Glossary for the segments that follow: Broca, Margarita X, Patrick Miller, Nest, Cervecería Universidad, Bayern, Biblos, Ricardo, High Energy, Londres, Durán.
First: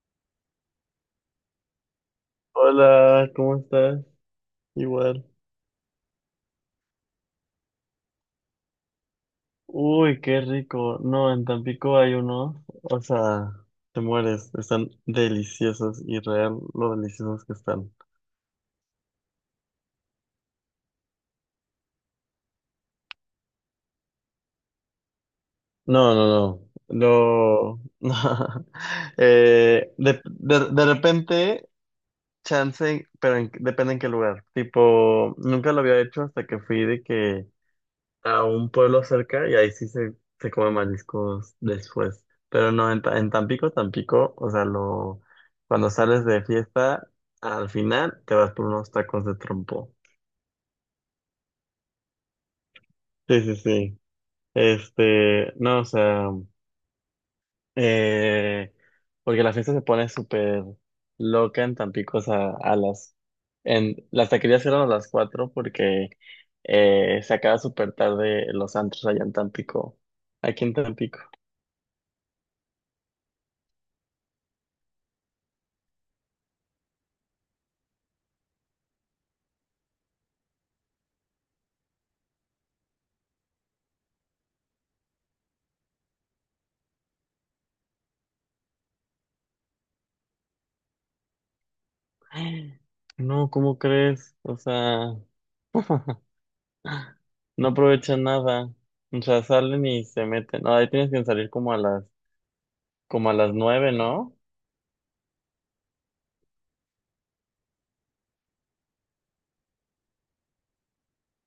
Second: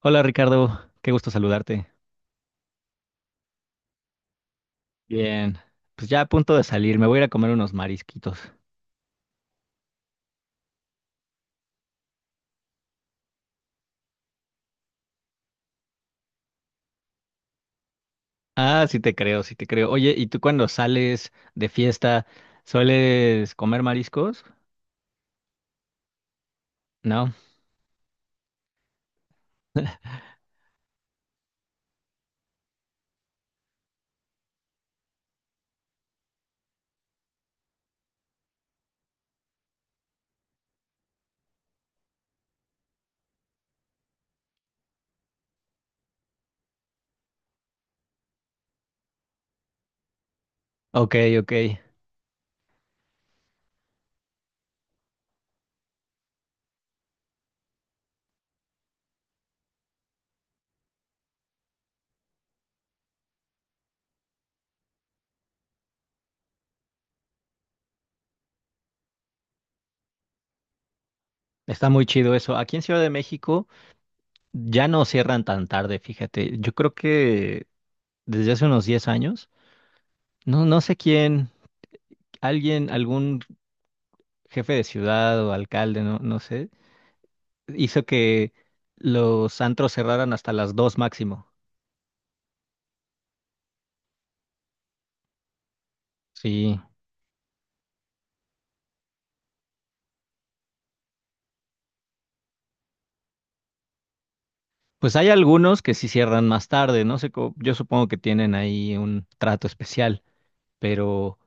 Hola Ricardo, qué gusto saludarte. Hola, ¿cómo estás? Igual. Bien, pues ya a punto de salir, me voy a ir a comer unos marisquitos. Uy, qué rico. No, en Tampico hay unos, o sea, te mueres. Están deliciosos y real lo deliciosos que están. Ah, sí te creo, sí te creo. Oye, ¿y tú cuando sales de fiesta sueles comer mariscos? No, no, No. no. No. De repente, chance, pero en- depende en qué lugar. Tipo, nunca lo había hecho hasta que fui de que a un pueblo cerca y ahí sí se come mariscos después. Pero no, en, Ta- en Tampico, Tampico, o sea, lo, cuando sales de fiesta, al final te vas por unos tacos de trompo. Ok, ok. Sí, sí, sí. Este, no, o sea, eh, porque la fiesta se pone súper loca en Tampico, o sea, a las, en, las taquerías eran a las cuatro porque se acaba súper tarde los antros allá en Tampico, aquí en Tampico. Está muy chido eso. Aquí en Ciudad de México ya no cierran tan tarde, fíjate. Yo creo que desde hace unos 10 años, no, no sé quién, algún jefe de ciudad o alcalde, no, no sé, hizo que los antros cerraran hasta las 2 máximo. No, ¿cómo crees? O sea, Sí, no aprovechan nada. O sea, salen y se meten. No, ahí tienes que salir como a las nueve, ¿no? pues hay algunos que sí cierran más tarde, no sé, yo supongo que tienen ahí un trato especial, pero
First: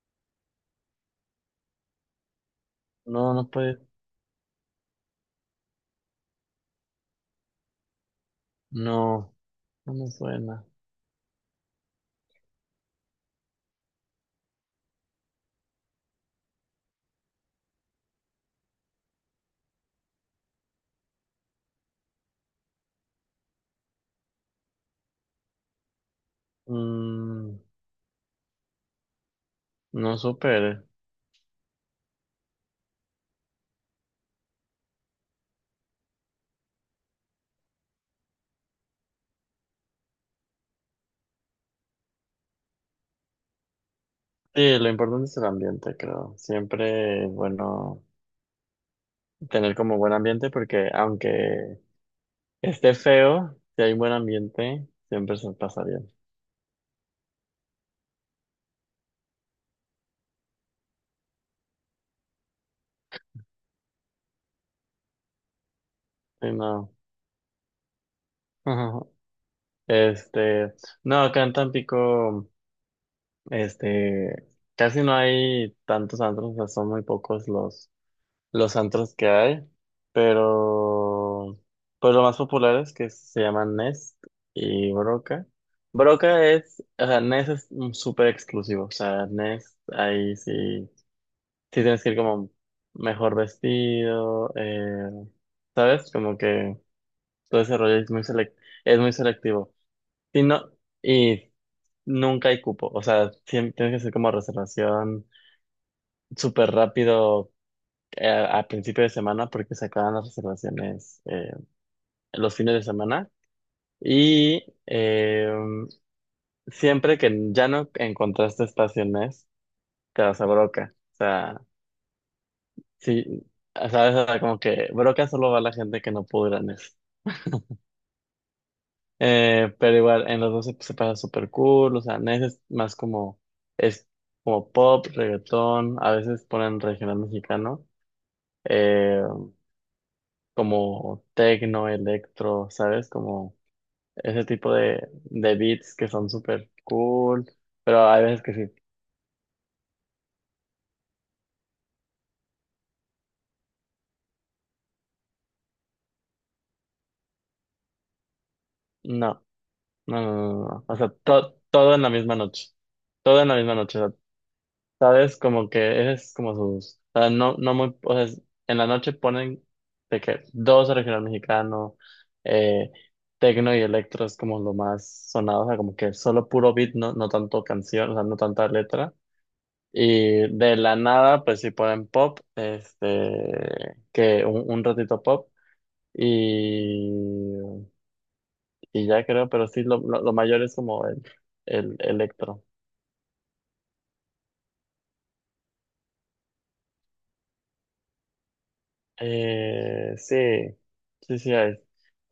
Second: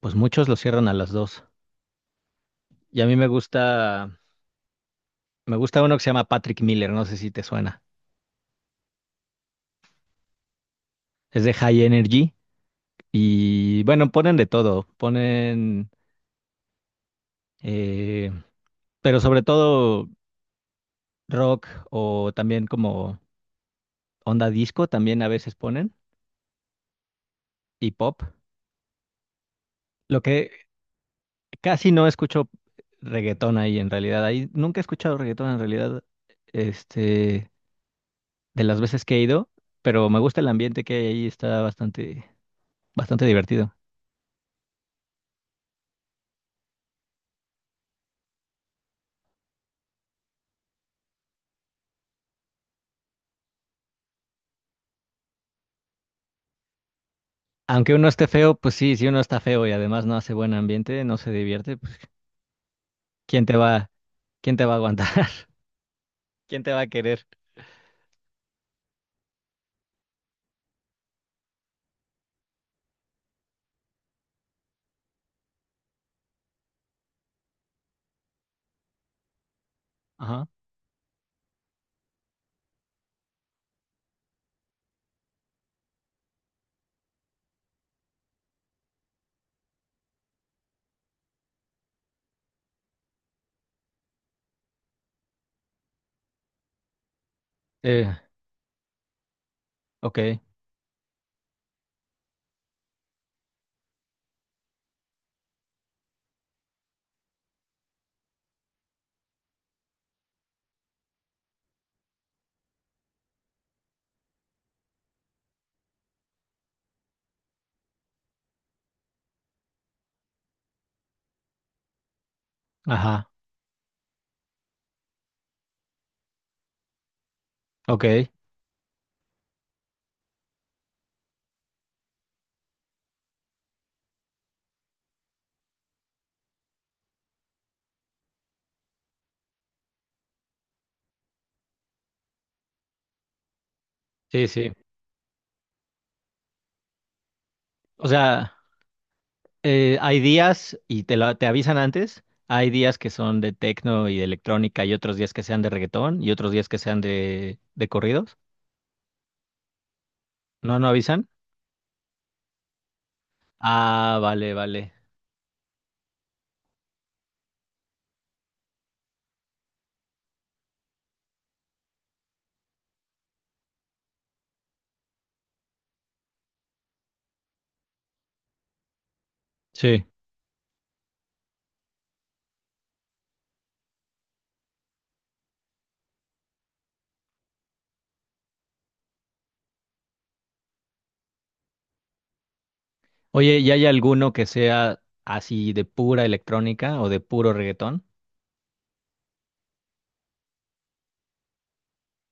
pues muchos lo cierran a las dos. Y a mí me No, no puede. gusta, me gusta uno que se llama Patrick Miller, no sé si te suena. No, no me suena. Es de High Energy y bueno, ponen de todo, ponen, eh, pero sobre todo rock o también como onda disco, también a veces ponen Mm, y pop. no Lo que súper. Casi no escucho reggaetón ahí en realidad. Ahí nunca he escuchado reggaetón en realidad, este, de las veces que he ido, pero me gusta el ambiente que hay ahí, está bastante, bastante divertido. Sí, lo importante es el ambiente, creo. Siempre es bueno tener como buen ambiente porque aunque esté feo, si hay buen ambiente, siempre se pasa bien. Aunque uno esté feo, pues sí, si uno está feo y además no hace buen ambiente, no se divierte, pues ¿quién te va, quién te va a aguantar? Sí, ¿Quién te va a no. querer? Este, no, acá en Tampico, este, casi no hay tantos antros, o sea, son muy pocos los antros que hay, Ajá. pero pues los más populares que se llaman Nest y Broca. Broca es, o sea, Nest es mm, súper exclusivo, o sea, Nest ahí sí, sí tienes que ir como mejor vestido, ¿sabes? Como que todo ese rollo es Eh, muy selec- es muy selectivo. ok. Y no, y nunca hay cupo, o sea, siempre tienes que hacer como reservación súper rápido a, principio de semana porque se acaban las reservaciones los fines de semana y siempre que ya no encontraste estaciones, te vas a Broca, o sea, Ajá. sí, sabes, o sea, como que Broca solo va la gente que no pudo ir a Nes. Ok. Pero igual en los dos se pasa súper cool, o sea, Nes es más como, es como pop, reggaetón, a veces ponen regional mexicano. eh, como techno, electro, ¿sabes? Como ese Sí, sí. tipo de beats que son súper cool, O pero hay veces sea. que sí. Hay días, y te avisan antes, hay días que son de tecno y de electrónica y otros días que sean de reggaetón y otros días que sean de corridos. No, no, no, no, no. ¿No, no. no O sea, avisan? to- todo en la misma noche. Todo en la misma noche. O Ah, sea, vale, vale. ¿sabes? Como que ese es como sus. O sea, no, no muy. O sea, es- en la noche ponen de que dos regional mexicano, eh, tecno y electro es como lo más sonado, o sea, como que solo puro beat, no, no tanto canción, o sea, no tanta letra. Sí. Y de la nada, pues sí ponen pop, este, que un ratito pop, y, y ya creo, pero sí, lo mayor es como el electro. Oye, ¿y hay alguno que sea así de pura electrónica o de puro reggaetón? Sí, sí, sí hay.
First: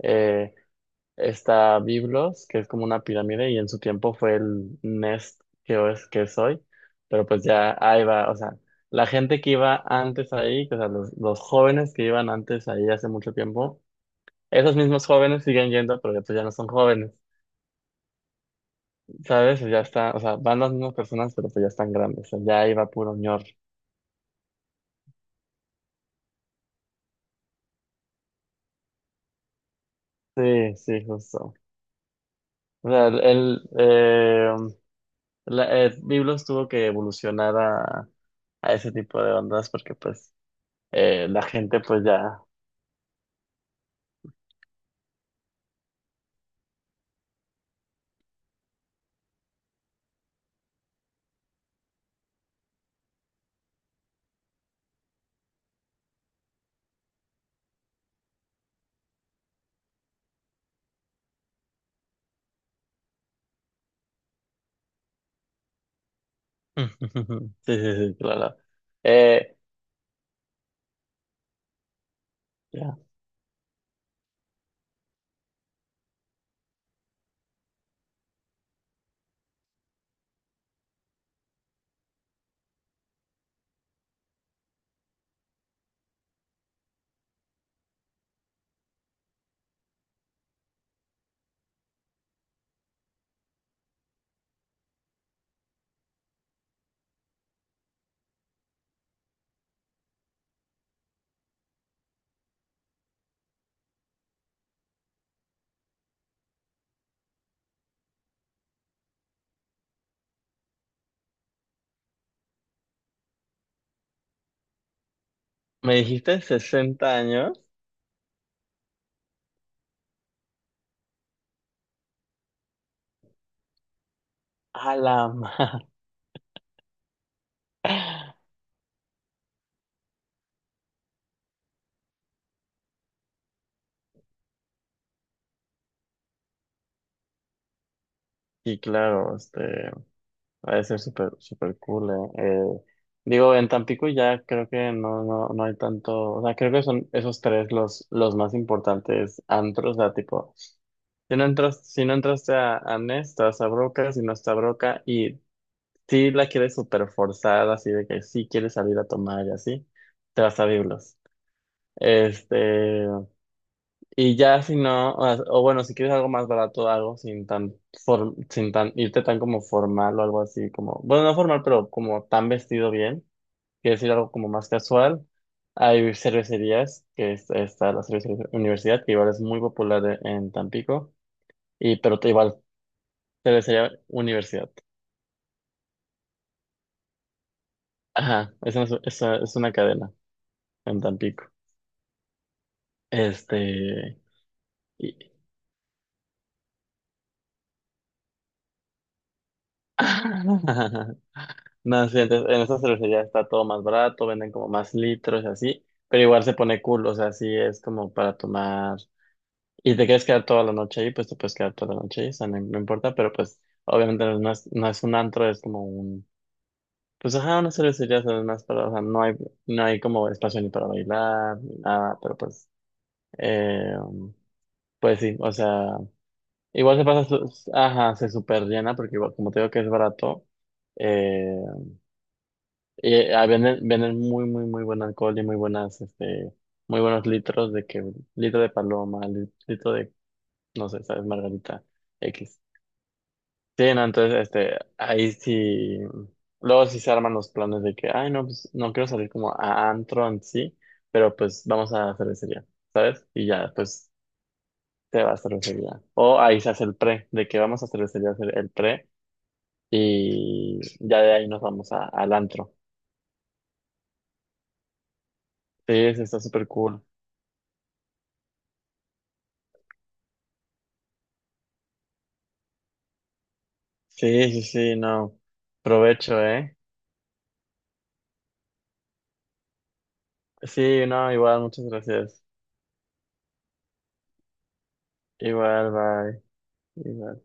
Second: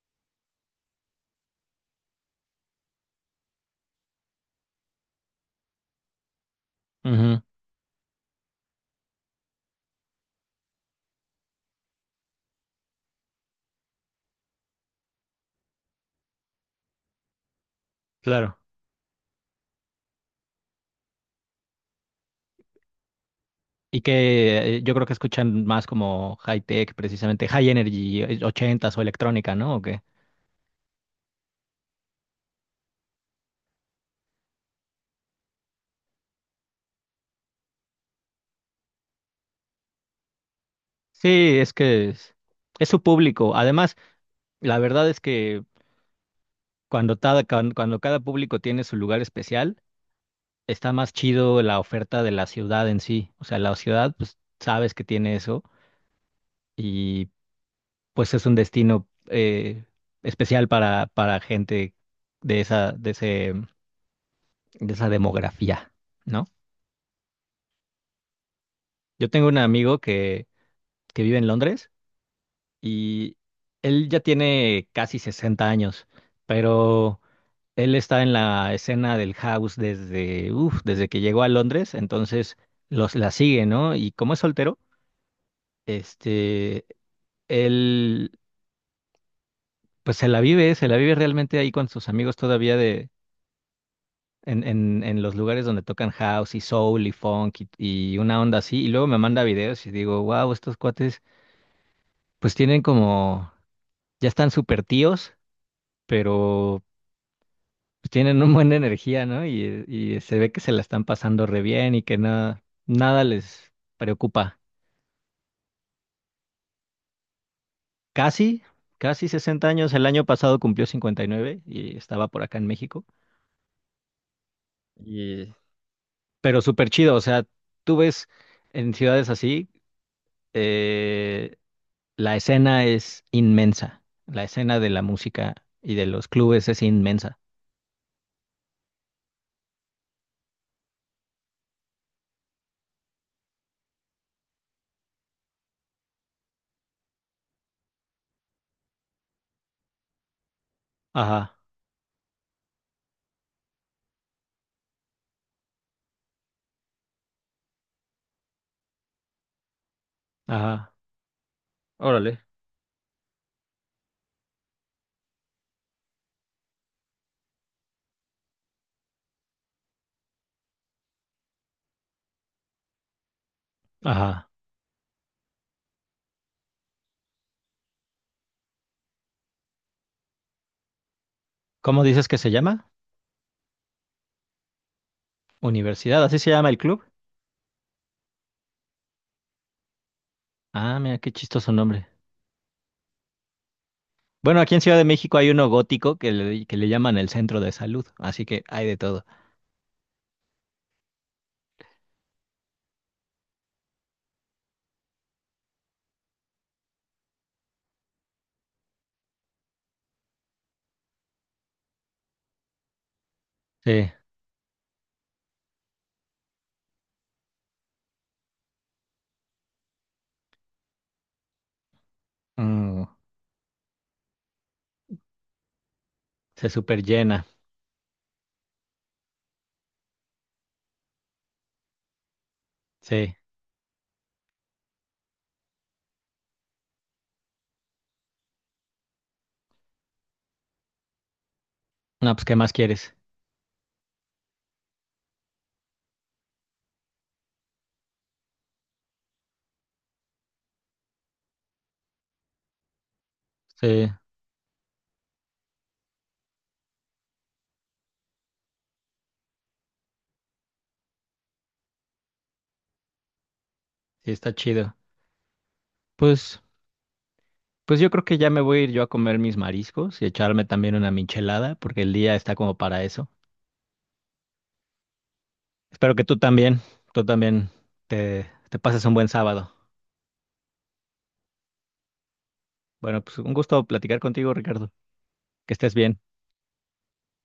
Eh, está Biblos, que es como una pirámide, y en su tiempo fue el Nest que es hoy, pero Ujú, pues ya ahí va, o sea, la gente que iba antes ahí, o sea, los jóvenes que iban antes ahí hace mucho tiempo, esos mismos jóvenes siguen yendo, pero ya, pues ya no son jóvenes, claro. ¿sabes? Ya está, o sea, van las mismas personas, pero pues ya están grandes, o sea, ya iba puro ñor. Y que yo creo que escuchan más como high tech, precisamente high energy, 80 o electrónica, ¿no? ¿O qué? Sí, sí, justo. O sea, el, la- Biblos tuvo que evolucionar a ese tipo de ondas porque pues la Sí, es gente pues que es, ya... es su público. Además, la verdad es que cuando cada público tiene su lugar especial, está más chido la oferta de la ciudad en sí. O sea, la ciudad, pues sabes que tiene eso y pues es un destino especial para gente de esa, de ese, de esa demografía, ¿no? Sí, sí, sí, claro. Yo tengo Eh, un amigo que vive en Londres ya. y él ya tiene casi 60 años, pero... Él está en la escena del house desde que llegó a Londres, entonces la sigue, ¿no? Y como es soltero, este, él, pues se la vive realmente ahí con sus amigos todavía en los lugares donde tocan house y soul y funk y una onda así. Y luego me manda videos y digo, wow, estos cuates, pues ya están súper tíos, pero pues, tienen un buena energía, ¿no? Y se ve que se la están pasando re bien y que nada, nada les preocupa. ¿Me dijiste sesenta años? Casi, casi 60 años. El año pasado cumplió 59 y nueve y estaba por acá en México. A la Y madre. pero súper chido, o sea, tú ves en ciudades así, eh, la escena es inmensa. La escena de la música y de los clubes es inmensa. Sí, claro, este... Va a ser súper, súper cool, eh. Digo, en Tampico ya creo que no, no, no hay tanto, o sea, creo que son esos tres los más importantes antros, o sea, tipo, si no Ajá, entras, si no entraste a Nest, vas a Broca, si no está Broca, y si la quieres súper forzada, así de que sí quieres salir a tomar y así, te vas a ajá, Biblos. órale. Este, y ya si no, o bueno, si quieres algo más barato, algo sin tan form- sin tan irte tan como formal o algo así, como, bueno, no formal, pero como tan vestido bien, quieres ir algo como Ajá. más casual, hay cervecerías, que es, está la cervecería Universidad, que igual es muy popular e- en Tampico, y ¿Cómo pero dices te- que se igual llama? cervecería Universidad. Universidad, ¿así se llama el club? Ajá, es una, es una cadena Ah, en mira, qué Tampico. chistoso nombre. Este, Bueno, aquí en Ciudad de y- México hay uno gótico que le llaman el centro de salud, así que hay de todo. No, sí, entonces, en esta cervecerías está todo más barato, venden como más litros y así, pero igual se pone cool, o sea, sí es como para tomar. Y te quieres quedar toda la noche ahí, pues te puedes quedar toda la noche ahí, o sea, no, no importa, pero pues Sí, obviamente no es, no es un antro, es como un. Pues ajá, una cervecería, o sea, es más para, o sea, no hay, no hay como espacio ni para bailar, ni nada, pero pues. mm, Eh, pues sí, o sea, se igual super se pasa, llena. su- ajá, se super llena, porque igual, como te digo que es barato. Eh, Sí. Venden, venden muy, muy, muy buen alcohol y muy buenas, este, muy buenos litros de que, litro de paloma, li- litro de, no sé, sabes, Margarita No, pues, ¿qué X. más quieres? Sí, no, entonces, este, ahí sí, luego sí se arman los planes de que, ay, no, pues, no quiero salir como a antro en sí, pero pues vamos a cervecería, ¿sabes? Y ya, Sí, pues, te vas a cervecería. O ahí se hace el pre, de que vamos a cervecería a hacer el pre y ya de ahí nos vamos a, al antro. sí, está chido. Sí, sí, está Pues, súper cool. pues yo creo que ya me voy a ir yo a comer mis mariscos y echarme también una michelada, porque el día está como para eso. Sí, sí, sí, no. Espero que tú Provecho, ¿eh? también, tú también te pases un buen sábado. Sí, no, igual, muchas gracias. Bueno, pues un gusto platicar contigo, Ricardo. Que Igual, estés bien. bye. Igual.